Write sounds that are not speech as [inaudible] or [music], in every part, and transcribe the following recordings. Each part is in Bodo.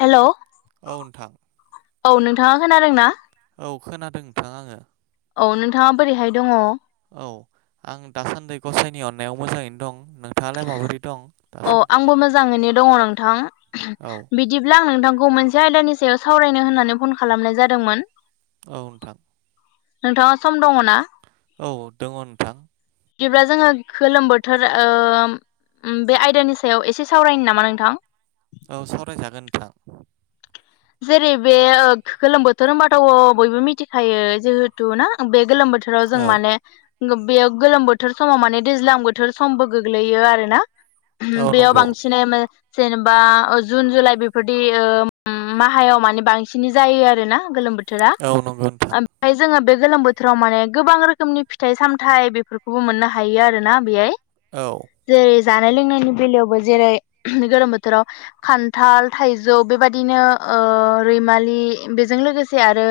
हेलौ औ नोंथां औ नोंथांङा खोनादों ना औ खोनादों नोंथां आंङो औ औ नोंथांङा बोरैहाय दंङ औ आं दासान्दि गसाइनि अननायाव मोजांङैनो दं नोंथांङालाय माबोरै दं अ दासान्दि आंबो मोजांङैनो दंङ नोंथां औ बिदिब्ला आं नोंथांखौ खौ मोनसे आयदानि सायाव सावरायनो होननानै फन खालामनाय जादोंमोन औ नोंथां नोंथांङा सम दंङ ना औ दंङ नोंथां बिदिब्ला जोंङो गोलोम बोथोर ओम ओ बे आयदानि सायाव एसे सावरायनो नामा नोंथां औ सावरायजागोन नोंथां जेरै बे ओ गोलोम बोथोर होनबाथ' बयबो मिथिखायो जिहेथु ना बे गोलोम बोथोर बोथोराव जों औ माने बेयो गोलोम बोथोर समाव माने दैज्लां बोथोर समबो गोग्लैयो आरोना, औ बेयाव नंगौ बांसिनै जेनबा जुन जुलाइ बेफोरदि ओ ओम माहायाव माने बांसिन जायो आरोना गोलोम बोथोरा औ नंगौ नोंथां ओमफ्राय जोङो बे गोलोम बोथोराव माने गोबां रोखोमनि फिथाइ सामथायाइ बेफोरखौबो मोननो हायो आरोना बेहाय औ जेरै जानाय लोंनायनि बेलायावबो जेरै गोलोम बोथोराव खान्थाल थाइजौ बेबाय दिनो ओ रैमालि बेजों लोगोसे आरो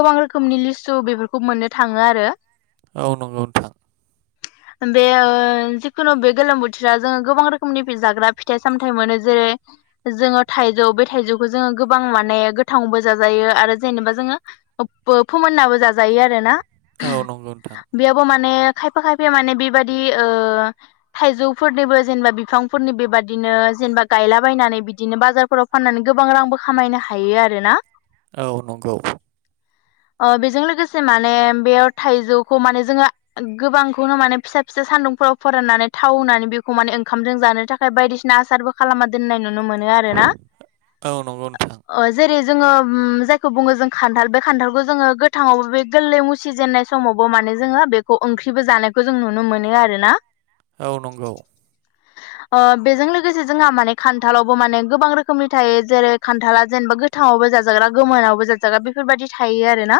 गोबां रोखोमनि लिसु बेफोरखौ मोननो थाङो आरो ओ नोंगौ नोंथां [inaudible] बे ओ जिखुनु बे गोलोम बोथोराव जोङो गोबां रोखोमनि जाग्रा फिथाइ सामथाइ मोनो जेरै जोङो थाइजौ बे थाइजौखौ जोङो गोबां माने गोथाङावबो जाजायो आरो जेनेबा जोङो फोमोननाबो जाजायो आरोना औ नोंगौ नोंथां बेयावबो माने खायफा खायफा माने बेबादि ओ थाइजौफोरनिबो जेनेबा बिफांफोरनि बेबादि नो जेनेबा गायलाबायनानै बिदिनो बाजारफोराव फाननानै गोबां रांबो खामायनो हायो आरोना औ नंगौ [inaudible] अ बेजों लोगोसे माने बेयाव थाइजौखौ माने जोङो गोबांखौनो माने फिसा फिसा सानदुं फोराव फोराननानै थाव होननानै बेखौ माने ओंखामजों जानो थाखाय बायदिसिना आसारबो खालामा दोननाय नुनो मोनो आरोना। ओ नोंगौ नोंथां ओ जेरै जोङो ओम जायखौ बुङो जों खान्थाल बे खान्थालखौ जोङो गोथाङावबो बे गोरलै मुसि जेननाय समावबो माने जोङो बेखौ ओंख्रिबो जानायखौ जों नुनो मोनो आरोना औ नंगौ ओ बेजों लोगोसे जोंहा माने खान्थालावबो माने गोबां रो खोमनि थायो जेरै खान्थाला जेनेबा गोथाङावबो जाजाग्रा गोमोनावबो जाजाग्रा बेफोरबायाददि थायो आरोना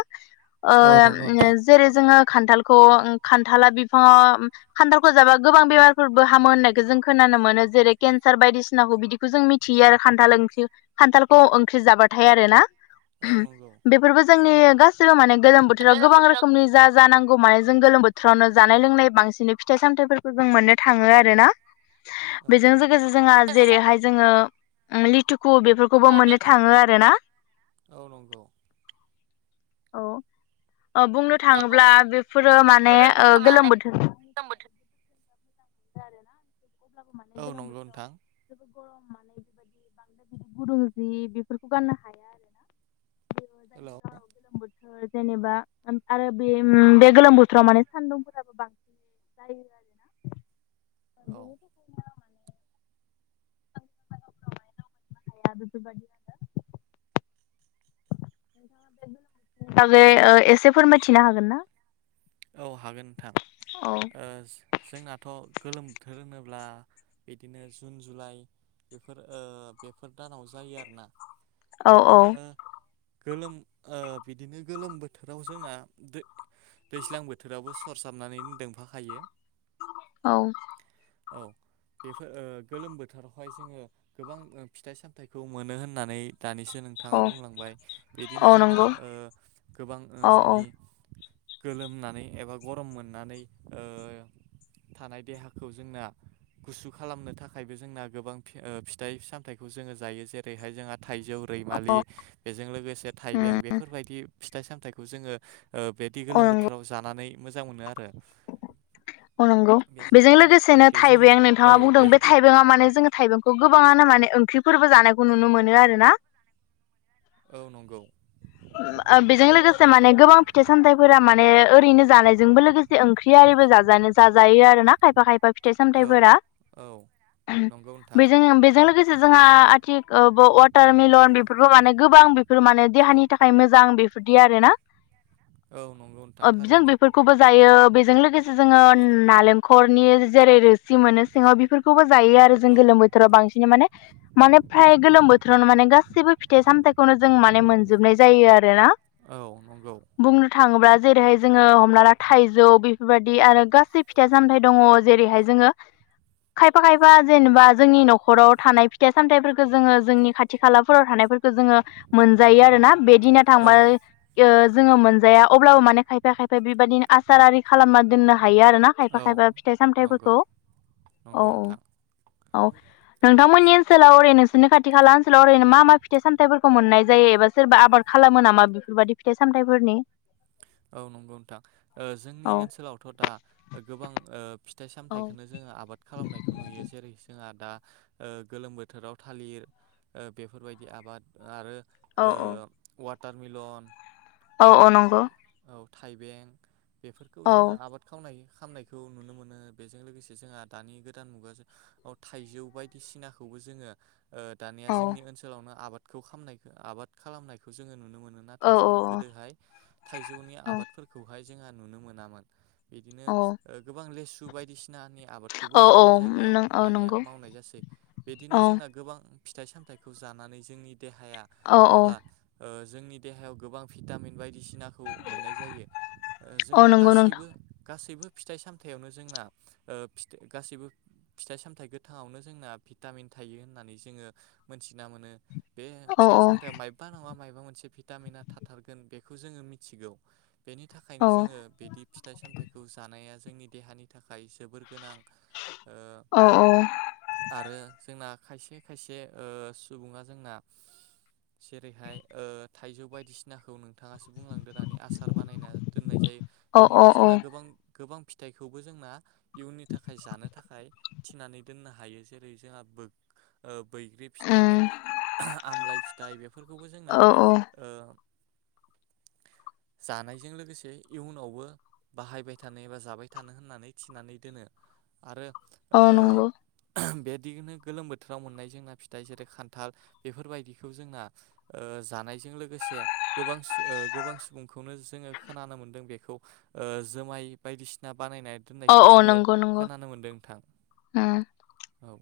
औ नंगौ ओ नोंथां जेरै जोङो खान्थालखौ ओं खान्थाला बिफाङाव खान्थालखौ जाबा गोबां बेमारफोरबो हामो होननायखौ जों खोना नो मोनो जेरै केन्सार बायदिसिनाखौ बिदिखौ जों मिथियो आरो खान्थाल ओंख्रि खान्थालखौ ओंख्रि जाबाथाय आरोना। औ नंगौ बेफोरबो जोंनि गासिबो माने गोलोम बोथोराव गोबां रोखोमनि जा जानां गौ माने जों गोलोम बोथोरावनो जानाय लोंनाय बांसिनै फिथाइ सामथायाइफोरखौ जों मोननो थाङो आरो ना। औ बेजों लोगोसे जोंहा जेरैहाय जोङो ओम लिथु कु बेफोरखौबो मोननो थाङो आरोना। औ नंगौ औ ओ बुंनो थाङोब्ला बेफोरो माने ओ गोलोम बोथोर अब्लाबो माने औ गोलोम नंगौ बोथोराव नोंथां जेबोर गरम माने बेबायदि गुदुं जि बेफोरखौ गाननो हाया आरो ना जोङो हेलौ जायनि जाहाव गोलोम बो थोर जेनेबा ओम आरो बे ओम बे गोलोम बोथोराव माने सान्दुंफोराबो बांसिन जायो आरोना। ओ औ बेनि थाखायनो माने [inaudible] नोंथाङा बे गोलोम बोथोरनि बागै ओ एसे फोरमायथिनो हागोन ना? औ हागोन नोंथां औ ओ जोंहाथ' गोलोम बोथोर होनोब्ला बिदिनो जुन जुलाइ बेफोर ओ बेफोर दानाव जायो आरोना। औ बिदिनो गोलोम ओ बिदिनो गोलोम बोथोराव जोंना दैज्लां बोथोरावो सरसाबनानैनो दोंफाखायो औ औ बेफोर ओ गोलोम बोथोरावहाय जोङो गोबां ओ फिथाइ-सामथाइखौ मोनो होननानै दानिसो औ नोंथाङा बुंलांबाय बिदिनो औ जोंना नंगौ ओ गोबां औ औ जोंनि गोलोमनानै एबा गरम मोननानै ओ थानाय देहाखौ जोंना गुसु खालामनो थाखायबो जोंना गोबां ओ फिथाइ सामथाइखौ जोङो जायो जेरैहाय जोंहा थाइजौ रैमालि बेजों लोगोसे थाइबें बेफोरबायदि फिथाइ सामथायाइखौ जोङो ओक्षबेदि अ गोलोम नंगौ बोथोराव जानानै मोजां मोनो आरो औ नंगौ बेजों औ लोगोसेनो बेजों थाइबें नोंथाङा बुंदों बे थाइबेंआ माने जोङो थाइबेंखौ गोब गोबांङानो माने ओंख्रिफोरबो जानायखौ नुनो मोनो आरो ना औ नंगौ ओ बेजों लोगोसे माने गोबां फिथाइ सामथाइफोरा माने ओरैनो जानायजोंबो लोगोसे ओंख्रि आरो जाजायो आरोना खायफा खायफा फिथाइ औ सामथाइफोरा औ नंगौ नोंथां बेजों बेजों लोगोसे जोंहा आथिख वाटार मिलन बेफोरखौ माने गोबां बेफोर माने देहानि नि थाखाय मोजां बेफोरदि आरोना औ नंगौ नोंथां ओब जों थारैनो बेफोरखौबो जायो बेजों लोगोसे जोङो होम नालेंखरनि जेरै रोसि मोनो सिङाव बेफोरखौबो जायो आरो। जों औ गोलोम बोथोराव बांसिन माने माने फ्राय गोलोम बोथोरावनो माने गाससिबो फिथाइ सामथाइखौनो जों माने मोन जोबनाय जायो आरोना। औ नंगौ बुंनो थाङोब्ला जेरैहाय जोङो हमना थाइजौ बेफोरबाददि आरो गासै फिथाइ सामथायाइ दङ जेरैहाय जोङो खायफा खायफा जेनेबा जोंनि न'खराव थानाय फिथाइ सामथाइफोरखौ जोङो जोंनि खाथि खालाफोराव थानाय फोरखौ जोङो मोनजायो आरोना बे दिनो औ थांबाय ओ जोङो मोनजाया अब्लाबो माने खायफा खायफा बेबायदिनो आसार आरि खालामना दोननो हा यो आरोना खायफा औ खायफा फिथाइ नंगौ सामथफोरखौ। औ नंगौ नोंथां औ नोंथांमोननि ओनसोलाव ओरैनो नोंसोरनि खाथि खाला ओनसोलाव ओरैनो मा मा फिथाइ सामथाइफोरखौ मोननाय जायो एबा सोरबा आबाद खालामो नामा बेफोरबादि फिथाइ सामथाइफोरनि? औ नंगौ नोंथां जोंनि औ ओनसोलावथ' दा गोबां ओ फिथाइ औ सामथायाइखौनो जोङो आबाद खालामनायखौ नुयो जेरै जोंहा दा ओ गोलोम बोथोराव थालिर ओ बेफोरबायदि आबाद आरो औ ओ वाटार मिलन औ औ नंगौ थाइबें बेफोरखौ औ जोङो आबाद खावनाय खामनायखौ नुनो मोनो बेजों लोगोसे जोंहा दानि गोदान मुगायाव औ थाइजौ बायदिसिनाखौ जोंङो ओ दानिया औ जोंनि ओनसोलावनो आबाद खौ खामनाय आबाद खालामनायखौ जोङो नुनो मोनो औ नाथाय औ जोंहा गोदोहाय थाइजौनि आबादफोरखौहाय जोंहा नुनो मोनामोन बिदिनो गोबां लेसु बायदिसिनानि आबादखौबो औ औ जोंनि जायगायाव नों औ दानिया नंगौ मावनाय जासै बिदिनो औ जोंना गोबां फिथाइ सामथाइखौ जानानै जोंनि देहाया औ औ एबा ओ जोंनि देहायाव गोबां भिटामिन बायदिसिनाखौ मोननाय जायो ओ औ जोंना नंगौ नोंथां गासैबो गासैबो फिथाइ सामथायाइयावनो जोंना ओ फिथाइ गासैबो फिथाइ सामथाइ गोथांङावनो जोंना भिटामिन थायो होननानै जोङो मोनथिना मोनो बे औ फिथाइ औ सामथायाव मायबा नङा मायबा मोनसे भिटामिना थाथारगोन बेखौ जोङो मिथिगौ। बेनि थाखायनो औ जोङो बिदि फिथाइ सामथाइखौ जानाया जोंनि देहानि थाखाय जोबोर गोनां। ओ औ आरो जोंना खायसे खायसे ओ सुबुंङा जोंना जेरैहाय ओ थाइजौ बायदिसिनाखौ नोंथांङासो बुंलांदो दानि आसार बानायना दोननाय जायो औ औ बिदिनो औ जोंना गोबां गोबां फिथाइखौबो जोंना इयुननि थाखाय जानो थाखाय थिनानै दोननो हायो जेरै जोंहा ओ बैग्रि फिथाइ उम आमलाइ फिथाइ बेफोरखौबो जोंना औ औ ओ जानायजों लोगोसे इयुनावबो बाहायबाय थानो एबा जाबाय थानो होननानै थिनानै दोनो आरो अ नंगौ बिदिनो गोलोम बोथोराव मोननाय जोंना फिथाइ जेरै खान्थाल बेफोरबायदिखौ जोंना ओ जानाय जों लोगोसे गोबां ओ गोबां सुबुं खौनो जोङो खोनानो मोन्दों बेखौ ओ जुमाय बायदिसिना बानायना औ दोननायखौ औ जोङो नंगौ नंगौ खोनानो मोनदों नोंथां। उम औ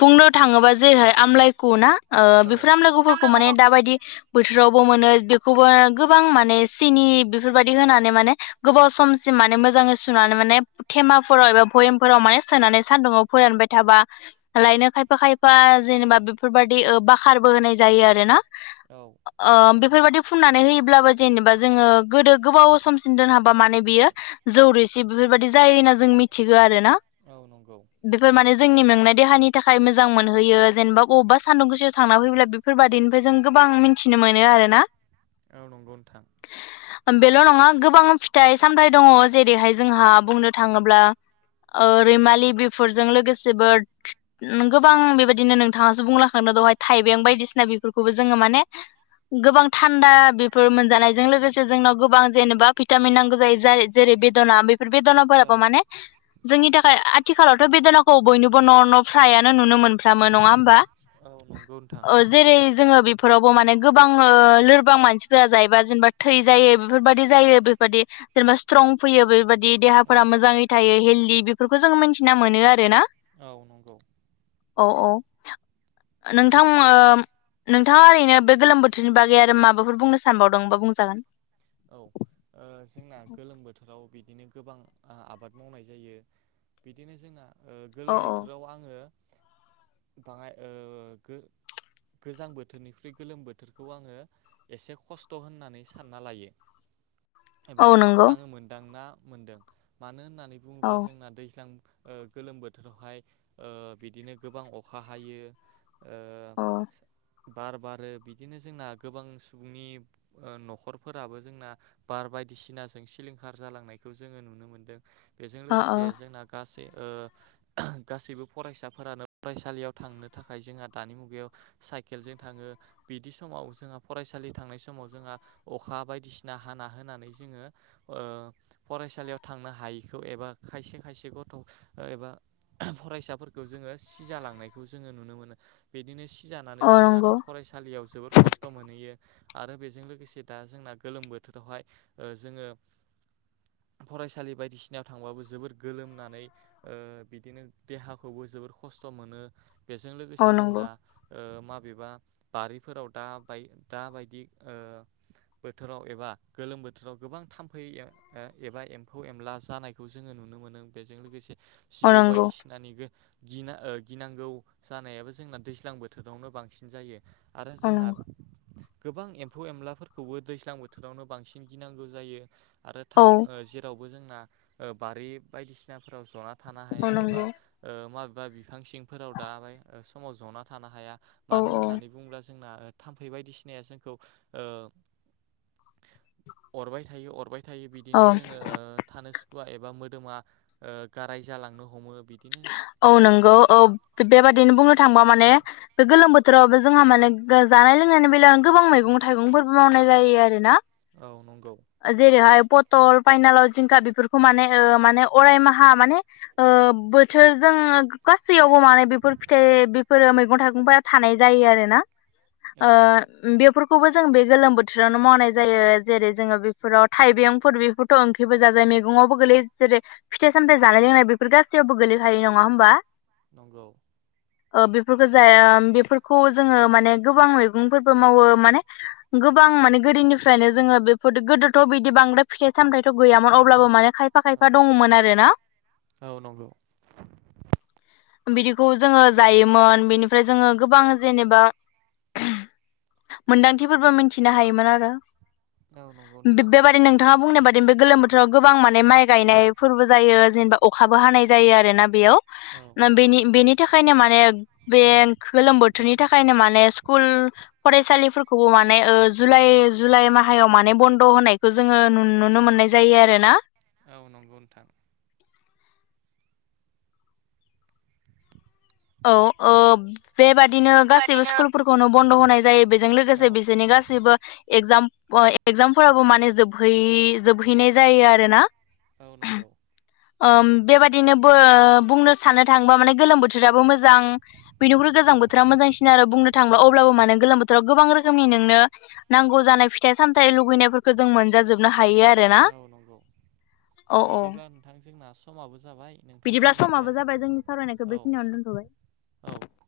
बुंनो थाङोब्ला जेरै आमलायखौ ना औ बेफोर आमलायगुफोरखौ माने दाबादि बोथोराव मोनो बेखौबो गोबां माने सिनि बेफोरबायदि होनानै माने गोबाव समसिम माने मोजाङै सुनानै माने धेमाफोराव एबा भयेमफोराव माने सोनानै सान्दुुंआव फोरानबाय थाबा लायनो खायफा खायफा जेनेबा बेफोरबायाददि ओ बाखारबो होनाय जायो आरो ना। ओ नंगौ बेफोरबायदि फुननानै होयोब्लाबो जेनेबा जोङो गोदो गोबाव समसिम दोनहाब बा माने बियो जौ‌ रोसि बेफोरबायदि जायो होनना जों मिथिगो आरो ना। औ नंगौ बेफोर माने जोंनि मेंनाय। देहानि थाखाय मोजां मोनहोयो जेनेबा अबेबा सान्दुं गोसोआव थांना फैब्ला बेफोरबायादिनिफ्राय जों गोबां मिन्थिनो। मोनो आरो ना। औ नंगौ नोंथां। बेल' नङा गोबां फिथाइ सामथाय दङ जेरैहाय जोंहा बुंनो थाङोब्ला। रैमालि बेफोरजों लोगोसेबो। गोबां बेबायदिनो नोंथाङासो बुंलांखादों दहाय थाइबें बायदिसिना बेफोरखौबो जोङो माने। गोबां थान्दा बेफोर मोनजानायजों लोगोसे जोंनाव गोबां जेनेबा भिटामिन नांगौ जायो जेरै बे बेफोर बेदनाफोराबो माने जोंनि थाखाय आथिखालावथ' बेदनाखौ। बयनिबो न' न' फ्रायानो नुनो मोनफ्रामो नङा होमबा? औ नंगौ नोंथां ओ जेरै जोङो बेफोरावबो माने गोबां लोरबां मानसिफोरा जायोबा जेनेबा थै जायो बेफोरबायदि जायो बेफोरबायदि जेनेबा स्ट्रं। अं फैयो बेबायदि औ देहाफोरा मोजाङै थायो हेल्डि बेफोरखौ जोङो मिन्थिना मोनो आरोना। औ नंगौ। औ औ नोंथां। नोंथाङा ओरैनो बे गोलोम बोथोरनि बागै आरो माबाफोर बुंनो सानबावदोंबा बुंजागोन औ जोंना गोलोम बोथोराव बि बिदिनो गोबां आबाद मावनाय जायो बिदिनो जोंहा औ गोलोम औ बोथोराव आङो बाहाय‌ ओ गो गोजां बोथोरनिख्रुइ गोलोम बोथोरखौ आङो एसे खस्थ' होननानै सानना लायो एबा औ नंगौ आङो मोनदांना मोनदों मानो होननानै औ बुङोब्ला जोंना दैज्लां गोलोम बोथोरावहाय बिदिनो गोबां अखा हायो ओ औ बार बारो बिदिनो जोंना गोबां सुबुंनि ओ न'खरफोर फोराबो जोंना बार बायदिसिनाजों सिलिंखार जालांनायखौ जोङो नुनो मोनदों बेजों अ अ लोगोसे जोंना गासै ओ गासैबो फरायसाफोरानो फरायसालियाव थांनो थाखाय जोंहा दानि मुगायाव साइकेलजों थाङो बिदि समाव जोंहा फरायसालि थांनाय समाव जोंहा अखा बायदिसिना हाना होनानै जोङो ओ फरायसालियाव थांनो हायैखौ एबा खायसे खायसे गथ' एबा फरायसाफोरखौ जोङो सिजालांनायखौ जोङो नुनो मोनो बिदिनो सिजानानै औ जोंना नंगौ फरायसालियाव जोबोर खस्थ' मोनहैयो आरो बेजों लोगोसे दा जोंना गोलोम बोथोरावहाय जोङो फरायसालि बायदिसिनायाव थांबाबो जोबोर गोलोमनानै ओ बिदिनो देहाखौबो जोबोर खस्थ' मोनो बेजों औ लोगोसे नंगौ जोंना माबेबा बारिफोराव दा बाय दाबायदि बोथोराव एबा गोलोम बोथोराव गोबां थाम्फै एबा एम्फौ एनला जानायखौ जोङो नुनो मोनो मोनो बेजों लोगोसे औ जिबौ नंगौ बायदिसिनानि गिनांगौ जानायाबो जोंना दैज्लां बोथोरावनो बांसिन जायो। आरो औ जोंना नंगौ गोबां एम्फौ एनलाफोरखौबो। दैज्लां बोथोरावनो बांसिन गिनांगौ जायो आरो औ थामफै जेराव। जोंना बारि बायदि सिनाफ्राव जना थानो औ हाया। नंगौ बिफां सिंफोराव दाबायदि समाव जना थानो हाया औ मानो औ होननानै बुङोब्ला जों। जोंना थाम्फै बायदिसिनाया जोंखौ। अरबाय थायो अरबाय थायो औ बिदिनो जोंङो थानो। सुखुआ एबा मोदोमा गाराय जालांनो हमो। बिदिनो औ नंगौ औ बेबादिनो बुंनो थांबा माने ओ बे गोलोम बोथोर। [inaudible] जोंहा माने जानाय लोंनायनि बेलायावनो गोबां मैगं थाइगंफोरबो मावनाय जायो आरो ना। औ नंगौ। पथल फानिलाव जिंखा बेफोरखौ माने माने अराय माहा माने बो। बोथोरजों गासैयावबो माने बेफोर फिथाइ बेफोरो मैगं थाइगंफोरा थानाय जायो आरोना। औ ओ नंगौ बेफोर बेफोरखौबो जों बे गोलोम बोथोरावनो मावनाय जायो जेरै जोंङो बेफोराव थाइबेंफोर बेखौथ' ओंख्रिबो जागोन मैगंआवबो गोग्लैयो जेरै फिथाइ सामथायाइ जानाय लोंनाय बेफोर गासैयावबो गोग्लैखायो नङा होमबा। नंगौ। ओ बेफोरखौ जाया बेफोरखौ जोंङो माने गोबां मैगंफोरबो मावो माने गो गोबां माने गोदोनिफ्रायनो जोंङो बेफोर गोदोथ' बिदि बांद्राय फिथाइ सामथायथ गैयामोन अब्लाबो माने। खायफा औ खायफा दङमोन आरो ना? औ नंगौ बिदिखौ जोंङो जायोमोन बिनिफ्राय जोंङो गोबां जेनेबा। मोन्दांथिफोरबो मिथिनो हायोमोन आरो। औ नंगौ नोंथां बेबायदि नोंथाङा बुंनाय बादि बे गोलोम बोथोर। बोथोराव गोबां माने माइ गायनायफोरबो जायो जेनेबा अखाबो हानाय जायो आरोना बेयाव। औ ना बेनि बेनि थाखाय। बेनिफ्रायनो माने बे गोलोम बोथोरनि थाखायनो माने स्कुल फरायसालिफोरखौबो माने। ए ओ जुलाइ जुलाइ मासाव माने बन्द होनायखौ जोंङो नुनो मोननाय जायो आरोना? औ नंगौ नोंथां। औ ओ बेबादिनो गासैबो स्कुलफोरखौनो बन्द होनाय जायो जों औ लोगोसे बिसोरनि गासिबो। एगजाम एगजामफोराबो माने जोबहै जोबहैनाय जायो आरो ना? औ नंगौ। ओम बेबादिनो बो बुंनो साननो थाङोबा माने गोलोम बोथोराबो मोजां बेनिख्रुइ गोजां गोजां औ बोथोरा मोजांसिन आरो बुंनो थांङोब्ला अब्लाबो गोलोम बोथोराव गोबां रोखोमनि नोंनो नांगौ जानाय फिथाय साम फामथायाइ लुगैनायफोरखौ जों मोनजाजोबनो हायो आरोना औ नंगौ औ औ। बिदिब्ला नोंथां जोंना समाबो जाबाय नोंथांजों बिदिब्ला समाबो राय जाबाय जोंनि सावरायनायखौ बेखिनियावनो दोनथ'बाय। औ औ।